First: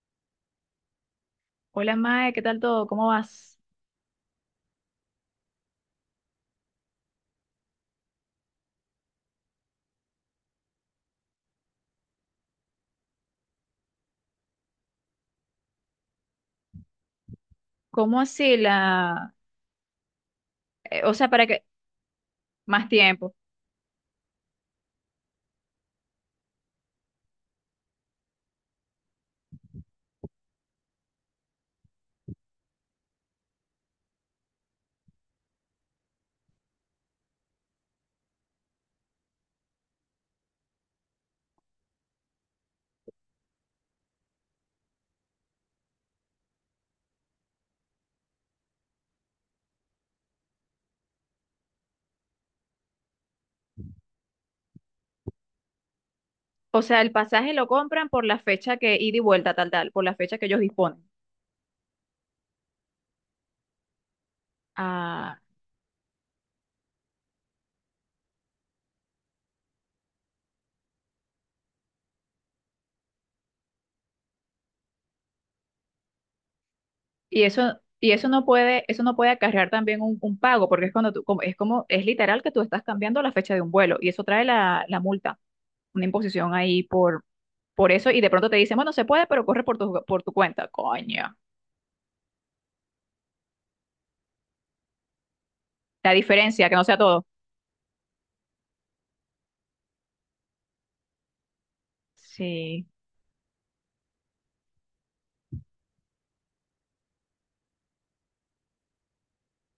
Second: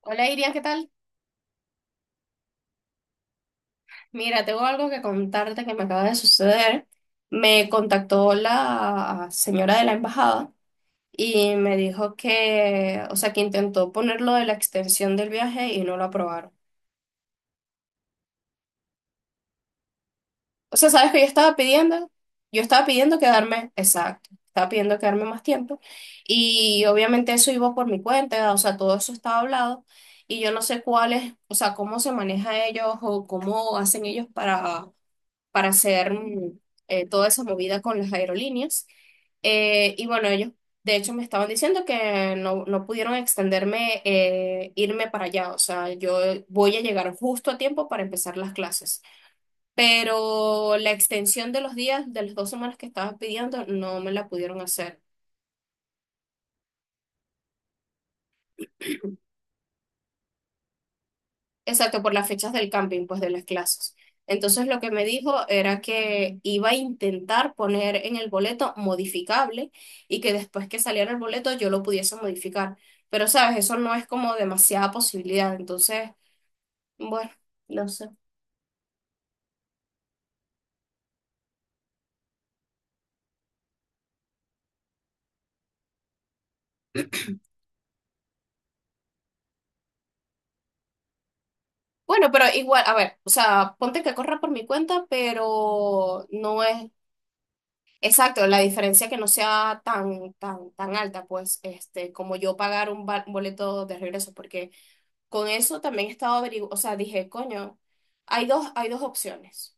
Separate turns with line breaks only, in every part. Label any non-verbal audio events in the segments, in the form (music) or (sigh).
Hola Iria, ¿qué tal?
Hola Mae, ¿qué tal todo? ¿Cómo vas?
Mira, tengo algo que contarte que me acaba de suceder. Me contactó la señora de la embajada y me dijo que, o sea, que intentó ponerlo de la extensión del viaje y no lo aprobaron.
¿Cómo así
O sea, ¿sabes
O
qué yo
sea, para
estaba
que.
pidiendo? Yo estaba
Más
pidiendo
tiempo.
quedarme, exacto, estaba pidiendo quedarme más tiempo y obviamente eso iba por mi cuenta, o sea, todo eso estaba hablado y yo no sé cuál es, o sea, cómo se maneja ellos o cómo hacen ellos para hacer toda esa movida con las aerolíneas. Y bueno, ellos de hecho me estaban diciendo que no, no pudieron extenderme, irme para allá. O sea, yo voy a llegar justo a tiempo para empezar las clases. Pero la extensión de los días, de las dos semanas que estaba pidiendo, no me la pudieron hacer.
O sea, el pasaje lo compran por la fecha que ida y vuelta, tal, tal, por la fecha que ellos disponen.
Exacto, por las fechas del camping, pues de las clases. Entonces lo que me dijo
Ah,
era que iba a intentar poner en el boleto modificable y que después que saliera el boleto yo lo pudiese modificar. Pero sabes, eso no es como demasiada posibilidad. Entonces, bueno,
y eso,
no sé.
y eso no puede acarrear también un pago, porque es cuando tú, como, es literal que tú estás cambiando la fecha de un vuelo, y eso trae la multa, una imposición ahí por eso, y de pronto te dicen, bueno, se puede, pero corre por tu cuenta. Coño.
Bueno, pero igual, a ver, o sea, ponte que corra por mi cuenta,
La
pero no
diferencia, que no
es
sea todo.
exacto la diferencia que no sea tan, tan, tan alta, pues, este, como yo
Sí,
pagar un boleto de regreso, porque con eso también he estado averiguando, o sea, dije, coño, hay dos opciones,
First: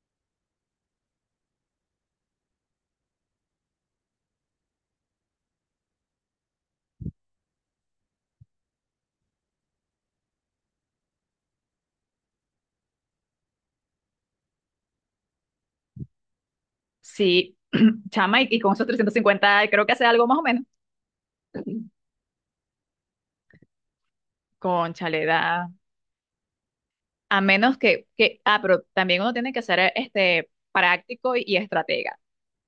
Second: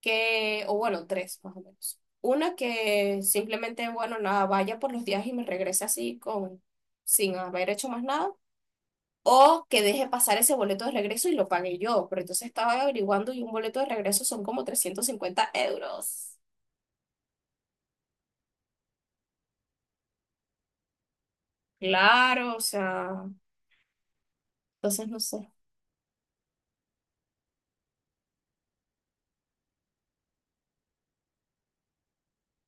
que, o bueno, tres más o menos. Una que simplemente, bueno, nada, vaya por los días y me regrese así con, sin haber hecho más nada, o que deje pasar ese boleto de regreso y lo pague yo, pero entonces estaba averiguando y un boleto de regreso son como 350 euros.
sí. Chama, y con esos 350 creo que hace algo más o menos.
Claro, o sea, entonces no
Cónchale,
sé.
da. A menos que, ah, pero también uno tiene que ser este, práctico y estratega.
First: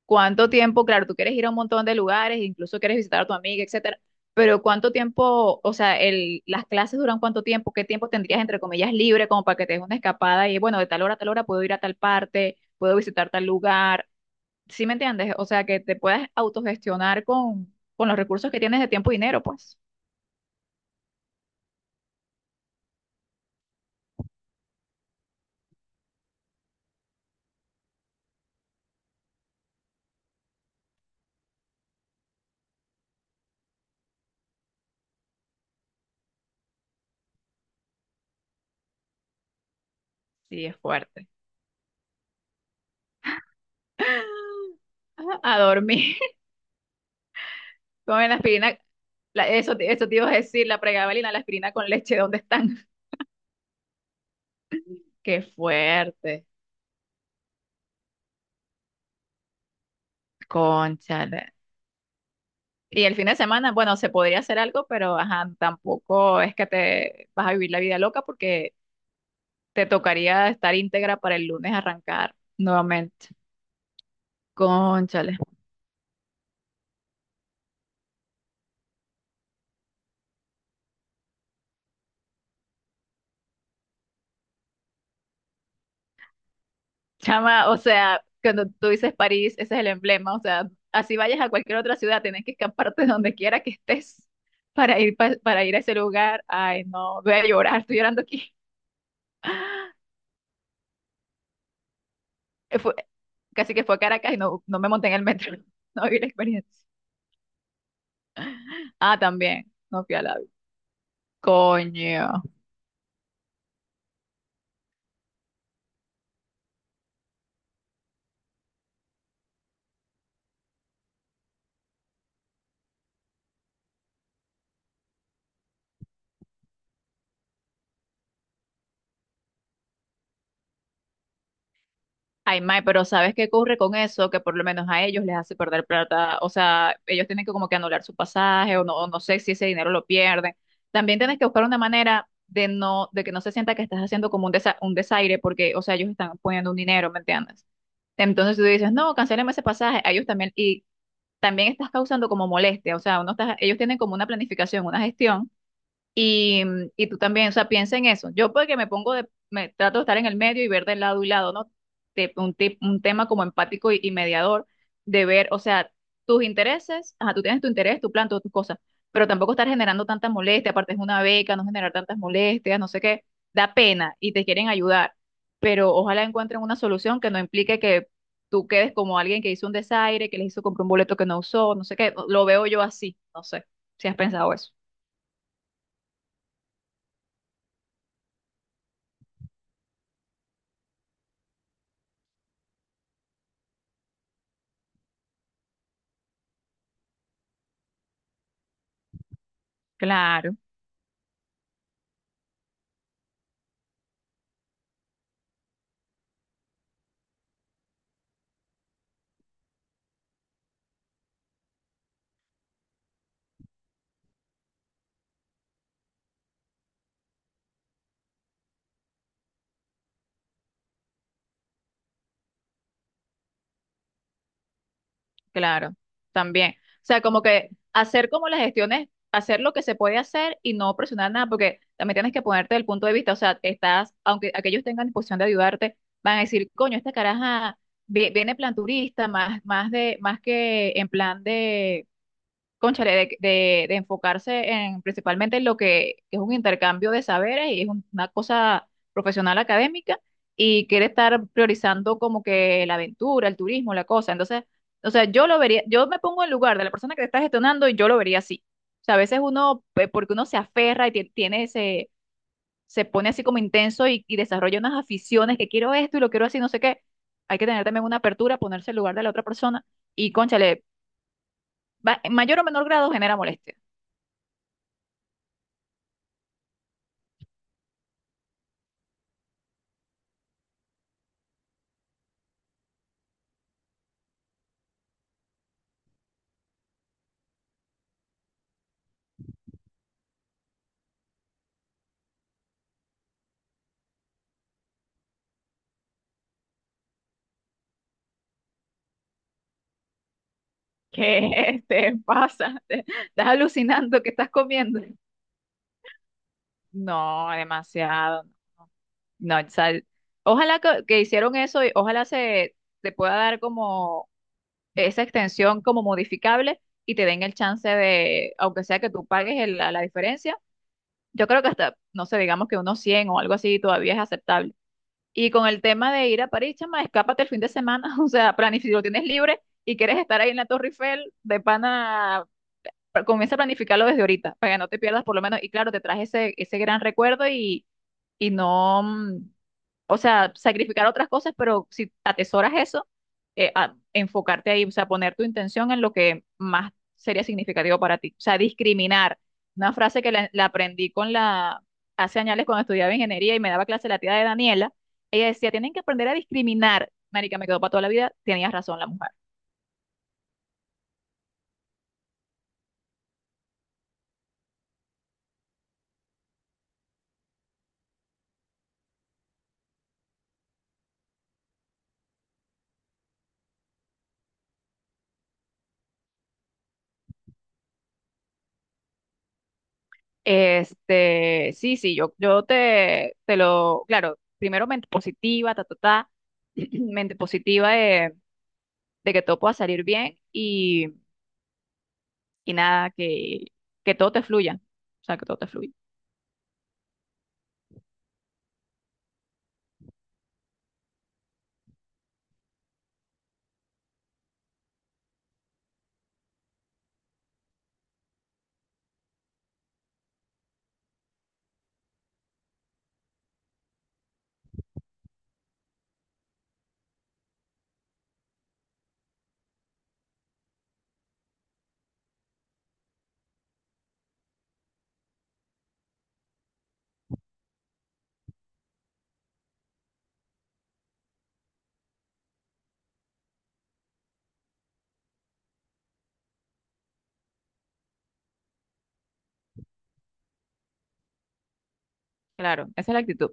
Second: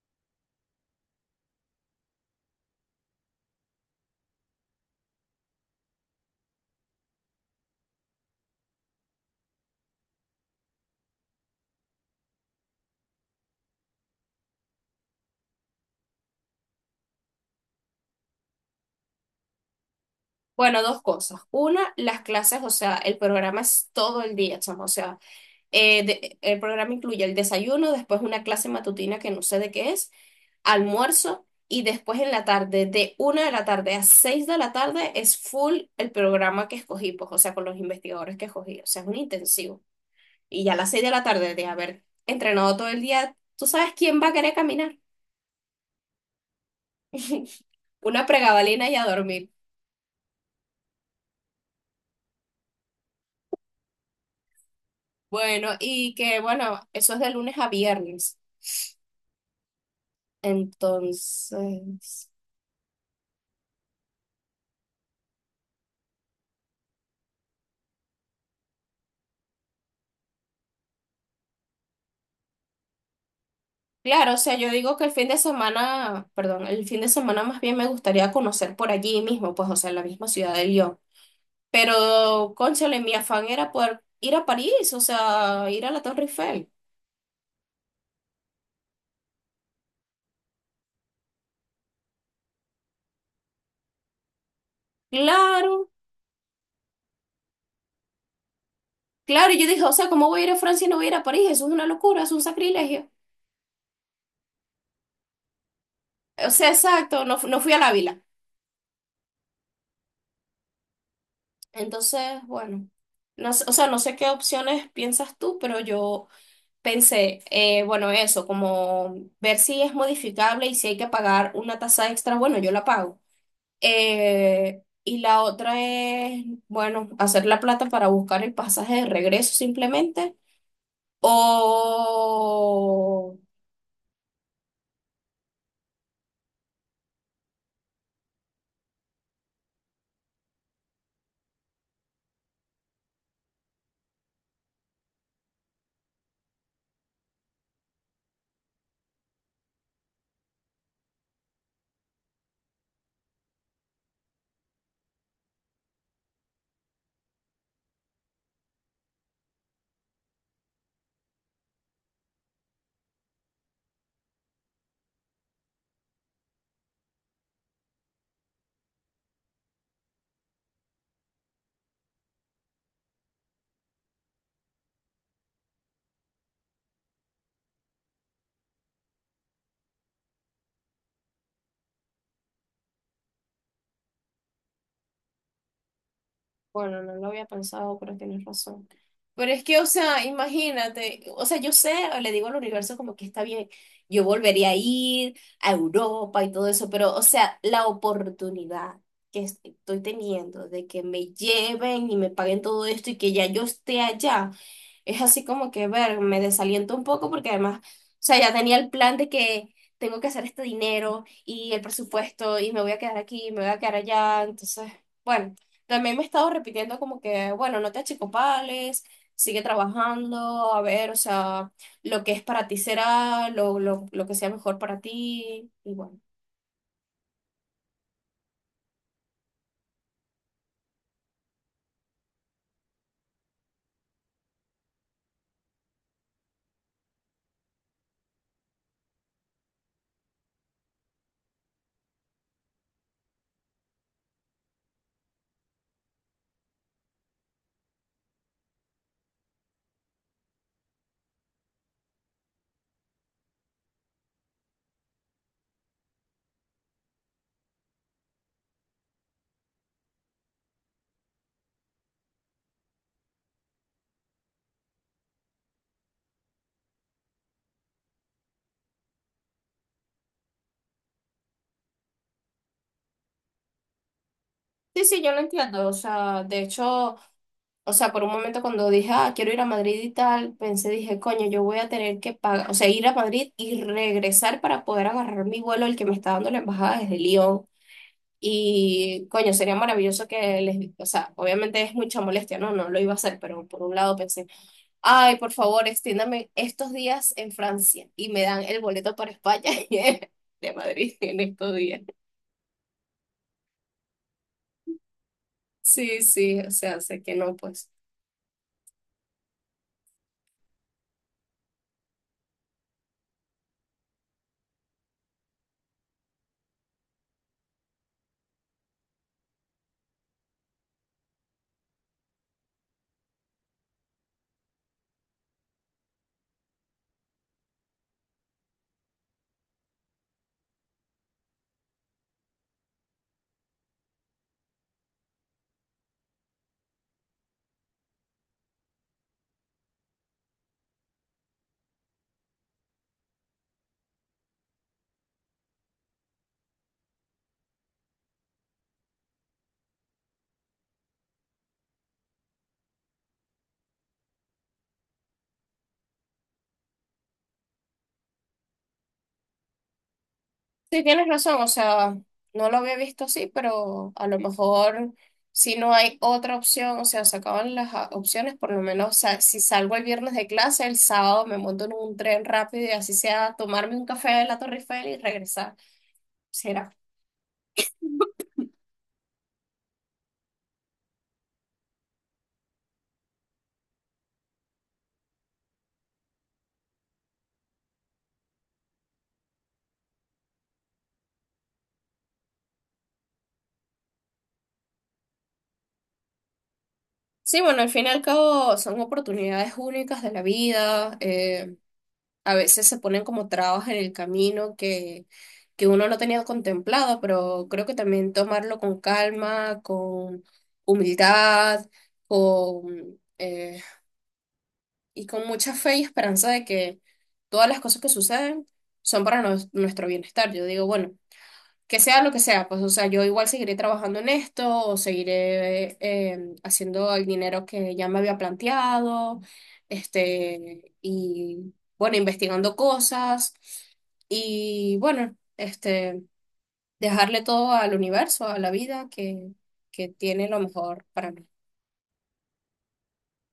¿Cuánto tiempo? Claro, tú quieres ir a un montón de lugares, incluso quieres visitar a tu amiga, etcétera, pero ¿cuánto tiempo, o sea, las clases duran cuánto tiempo? ¿Qué tiempo tendrías, entre comillas, libre como para que te des una escapada y, bueno, de tal hora a tal hora puedo ir a tal parte, puedo visitar tal lugar? ¿Sí me entiendes? O sea, que te puedas autogestionar con los recursos que tienes de tiempo y dinero, pues.
Bueno, dos cosas. Una, las clases, o sea, el programa es todo el día, chamo, o sea. El programa incluye el desayuno, después una clase matutina que no sé de qué es, almuerzo y después en la tarde, de una de la tarde a seis de la tarde, es full el programa que escogí, pues, o sea, con los investigadores que escogí, o sea, es un intensivo. Y
Sí,
ya a
es
las seis de la
fuerte.
tarde de haber entrenado todo el día, ¿tú sabes quién va a querer caminar?
Ajá, a dormir.
(laughs)
(laughs)
Una
Comen la aspirina.
pregabalina y a dormir.
Eso, eso te iba a decir, la pregabalina, la aspirina con leche, ¿dónde están? (laughs) Qué
Bueno, y que
fuerte.
bueno, eso es de lunes a viernes.
Cónchale.
Entonces…
Y el fin de semana, bueno, se podría hacer algo, pero ajá, tampoco es que te vas a vivir la vida loca porque te tocaría estar íntegra para el lunes arrancar nuevamente.
Claro, o sea, yo digo que el fin de
Cónchale.
semana, perdón, el fin de semana más bien me gustaría conocer por allí mismo, pues, o sea, en la misma ciudad de Lyon. Pero, cónchale, mi afán era poder ir a París, o sea, ir a la Torre Eiffel.
Chama, o sea, cuando tú dices París, ese es el emblema, o sea, así vayas a cualquier otra ciudad, tienes que escaparte (laughs) de donde quiera que estés para ir para ir a
Claro,
ese lugar. Ay, no, voy a llorar, estoy llorando aquí.
claro, y yo dije, o sea, ¿cómo voy a ir a Francia y no voy a ir a París? Eso es una locura, es un
Eh, Fue,
sacrilegio.
Casi que fue a Caracas y no me monté en el metro, (laughs) no vi la
O
experiencia.
sea, exacto, no, no fui a la Ávila.
Ah, también, no fui a la. Coño.
Entonces, bueno, no, o sea, no sé qué opciones piensas tú, pero yo pensé, bueno, eso, como ver si es modificable y si hay que pagar una tasa extra, bueno, yo la pago. Y la otra es, bueno, hacer la plata para buscar el pasaje de regreso simplemente.
Ay, mae, pero ¿sabes
O
qué ocurre con eso? Que por lo menos a ellos les hace perder plata. O sea, ellos tienen que como que anular su pasaje o no sé si ese dinero lo pierden. También tienes que buscar una manera de no, de que no se sienta que estás haciendo como un desaire porque, o sea, ellos están poniendo un dinero, ¿me entiendes? Entonces si tú dices, no, cancéleme ese pasaje. A ellos también, y también estás causando como molestia. O sea, uno está, ellos tienen como una planificación, una gestión y tú también, o sea, piensa en eso. Yo porque me pongo de, me trato de estar en el medio y ver del lado y lado, ¿no? Un, un tema como empático y mediador, de ver, o sea, tus intereses, ajá, tú tienes tu interés, tu plan, todas tus cosas, pero tampoco estar generando tantas molestias, aparte es una beca, no generar tantas molestias, no sé qué, da pena y te quieren ayudar, pero ojalá encuentren una solución que no implique que tú quedes como alguien que hizo un desaire, que les hizo comprar un boleto que no usó, no sé qué, lo veo yo así, no sé si has pensado eso.
bueno, no lo había pensado, pero tienes razón. Pero es que, o sea, imagínate, o sea, yo sé, le digo al universo como que está bien, yo volvería a ir a Europa y todo eso, pero, o sea, la oportunidad que estoy
Claro.
teniendo de que me lleven y me paguen todo esto y que ya yo esté allá, es así como que, ver, me desaliento un poco porque además, o sea, ya tenía el plan de que tengo que hacer este dinero y el presupuesto y me voy a quedar aquí, me voy a quedar allá, entonces, bueno. También me he estado repitiendo como que, bueno, no te achicopales, sigue trabajando, a ver, o sea, lo que es para ti será, lo que sea mejor para ti, y
Claro,
bueno.
también. O sea, como que hacer como las gestiones, hacer lo que se puede hacer y no presionar nada, porque también tienes que ponerte del punto de vista, o sea, estás, aunque aquellos tengan disposición de ayudarte, van a decir, coño, esta caraja viene plan turista, más, más de, más que en plan de cónchale, de enfocarse en principalmente en lo que es un intercambio de saberes y es una cosa profesional académica y quiere estar priorizando como que la aventura, el turismo, la cosa. Entonces, o sea, yo lo vería, yo me pongo en lugar de la persona que está gestionando y yo lo vería así. O sea, a veces uno, porque uno se aferra y tiene ese, se pone así como intenso y desarrolla unas aficiones que quiero esto y lo quiero así, no sé qué. Hay que tener también una apertura, ponerse en lugar de la otra persona y, cónchale, en mayor o menor grado genera molestia.
Sí, sí, yo lo entiendo, o sea, de hecho, o sea, por un momento cuando dije, ah, quiero ir a Madrid y tal, pensé, dije, coño, yo voy a tener que pagar, o sea, ir a Madrid y regresar para poder agarrar mi vuelo, el que me está dando la embajada desde Lyon. Y coño, sería maravilloso que les, o sea, obviamente es mucha molestia, no, no lo iba a hacer, pero por un lado pensé, ay, por favor, extiéndame estos días en Francia y me dan el boleto para España (laughs) y el de Madrid en estos
¿Qué
días.
te pasa? (laughs) ¿Estás alucinando? ¿Qué estás comiendo?
Sí, sí, o sea, sé que
No,
no, pues.
demasiado. No, o sea, ojalá que hicieron eso y ojalá se te pueda dar como esa extensión como modificable y te den el chance de, aunque sea que tú pagues la diferencia, yo creo que hasta, no sé, digamos que unos 100 o algo así todavía es aceptable. Y con el tema de ir a París, chama, escápate el fin de semana, (laughs) o sea, planifica, lo tienes libre y quieres estar ahí en la Torre Eiffel, de pana comienza a planificarlo desde ahorita, para que no te pierdas por lo menos. Y claro, te traje ese gran recuerdo y no, o sea, sacrificar otras cosas, pero si atesoras eso, enfocarte ahí, o sea, poner tu intención en lo que más sería significativo para ti. O sea, discriminar. Una frase que la aprendí hace años cuando estudiaba ingeniería y me daba clase la tía de Daniela, ella decía, tienen que aprender a discriminar. Marica, me quedó para toda la vida, tenías razón la mujer.
Sí, tienes razón, o sea, no lo había visto así, pero a lo mejor si no hay otra opción, o sea, se acaban las opciones, por lo menos, o sea, si salgo el viernes de clase, el sábado me monto en un tren rápido y así sea tomarme un café de la Torre Eiffel y regresar. Será.
Este, sí, sí, yo te lo, claro, primero mente positiva, ta, ta, ta, (clears throat) mente positiva de que todo pueda salir bien y nada, que todo te fluya, o sea, que todo te fluya,
Sí, bueno, al fin y al cabo son oportunidades únicas de la vida. A veces se ponen como trabas en el camino que uno no tenía contemplado, pero creo que también tomarlo con calma, con humildad, con, eh, y con mucha fe y esperanza de que todas las cosas que suceden son para nuestro bienestar. Yo digo, bueno, que sea lo que sea, pues, o sea, yo igual seguiré trabajando en esto o seguiré haciendo el dinero que ya me había planteado, este, y bueno, investigando cosas y bueno, este, dejarle todo al universo, a la vida que tiene lo mejor para mí.
claro, esa es la actitud,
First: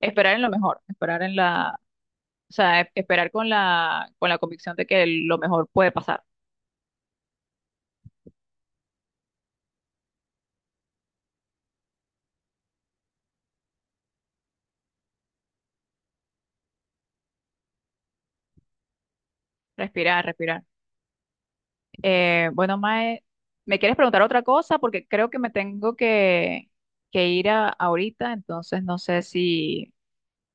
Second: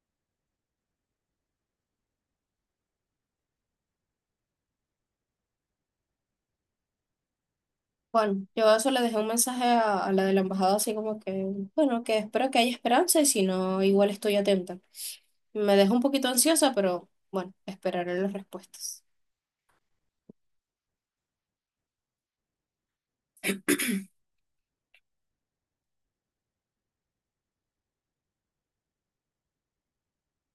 esperar en lo mejor, esperar en la, o sea, esperar con la convicción de que lo mejor puede pasar,
Bueno, yo eso le dejé un mensaje a la de la embajada, así como que, bueno, que espero que haya esperanza y si no, igual estoy atenta. Me dejó un poquito ansiosa, pero bueno, esperaré las respuestas.
respirar, respirar. Bueno, Mae, ¿me quieres preguntar otra cosa? Porque creo que me tengo que ir ahorita, entonces no sé si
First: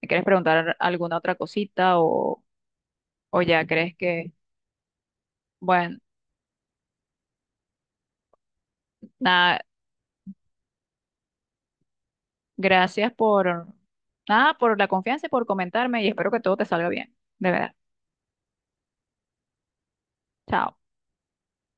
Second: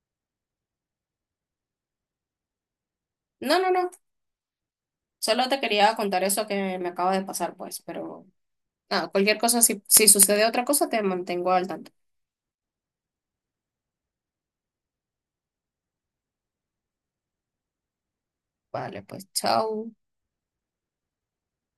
me quieres preguntar alguna otra cosita o
No,
ya
no, no,
crees que,
solo te quería
bueno,
contar eso que me acaba de pasar, pues, pero nada, cualquier cosa,
nada,
si, si sucede otra cosa, te mantengo al tanto.
gracias por, nada, por la confianza y por comentarme y espero que todo te salga bien, de verdad.
Vale, pues, chao.
Chao.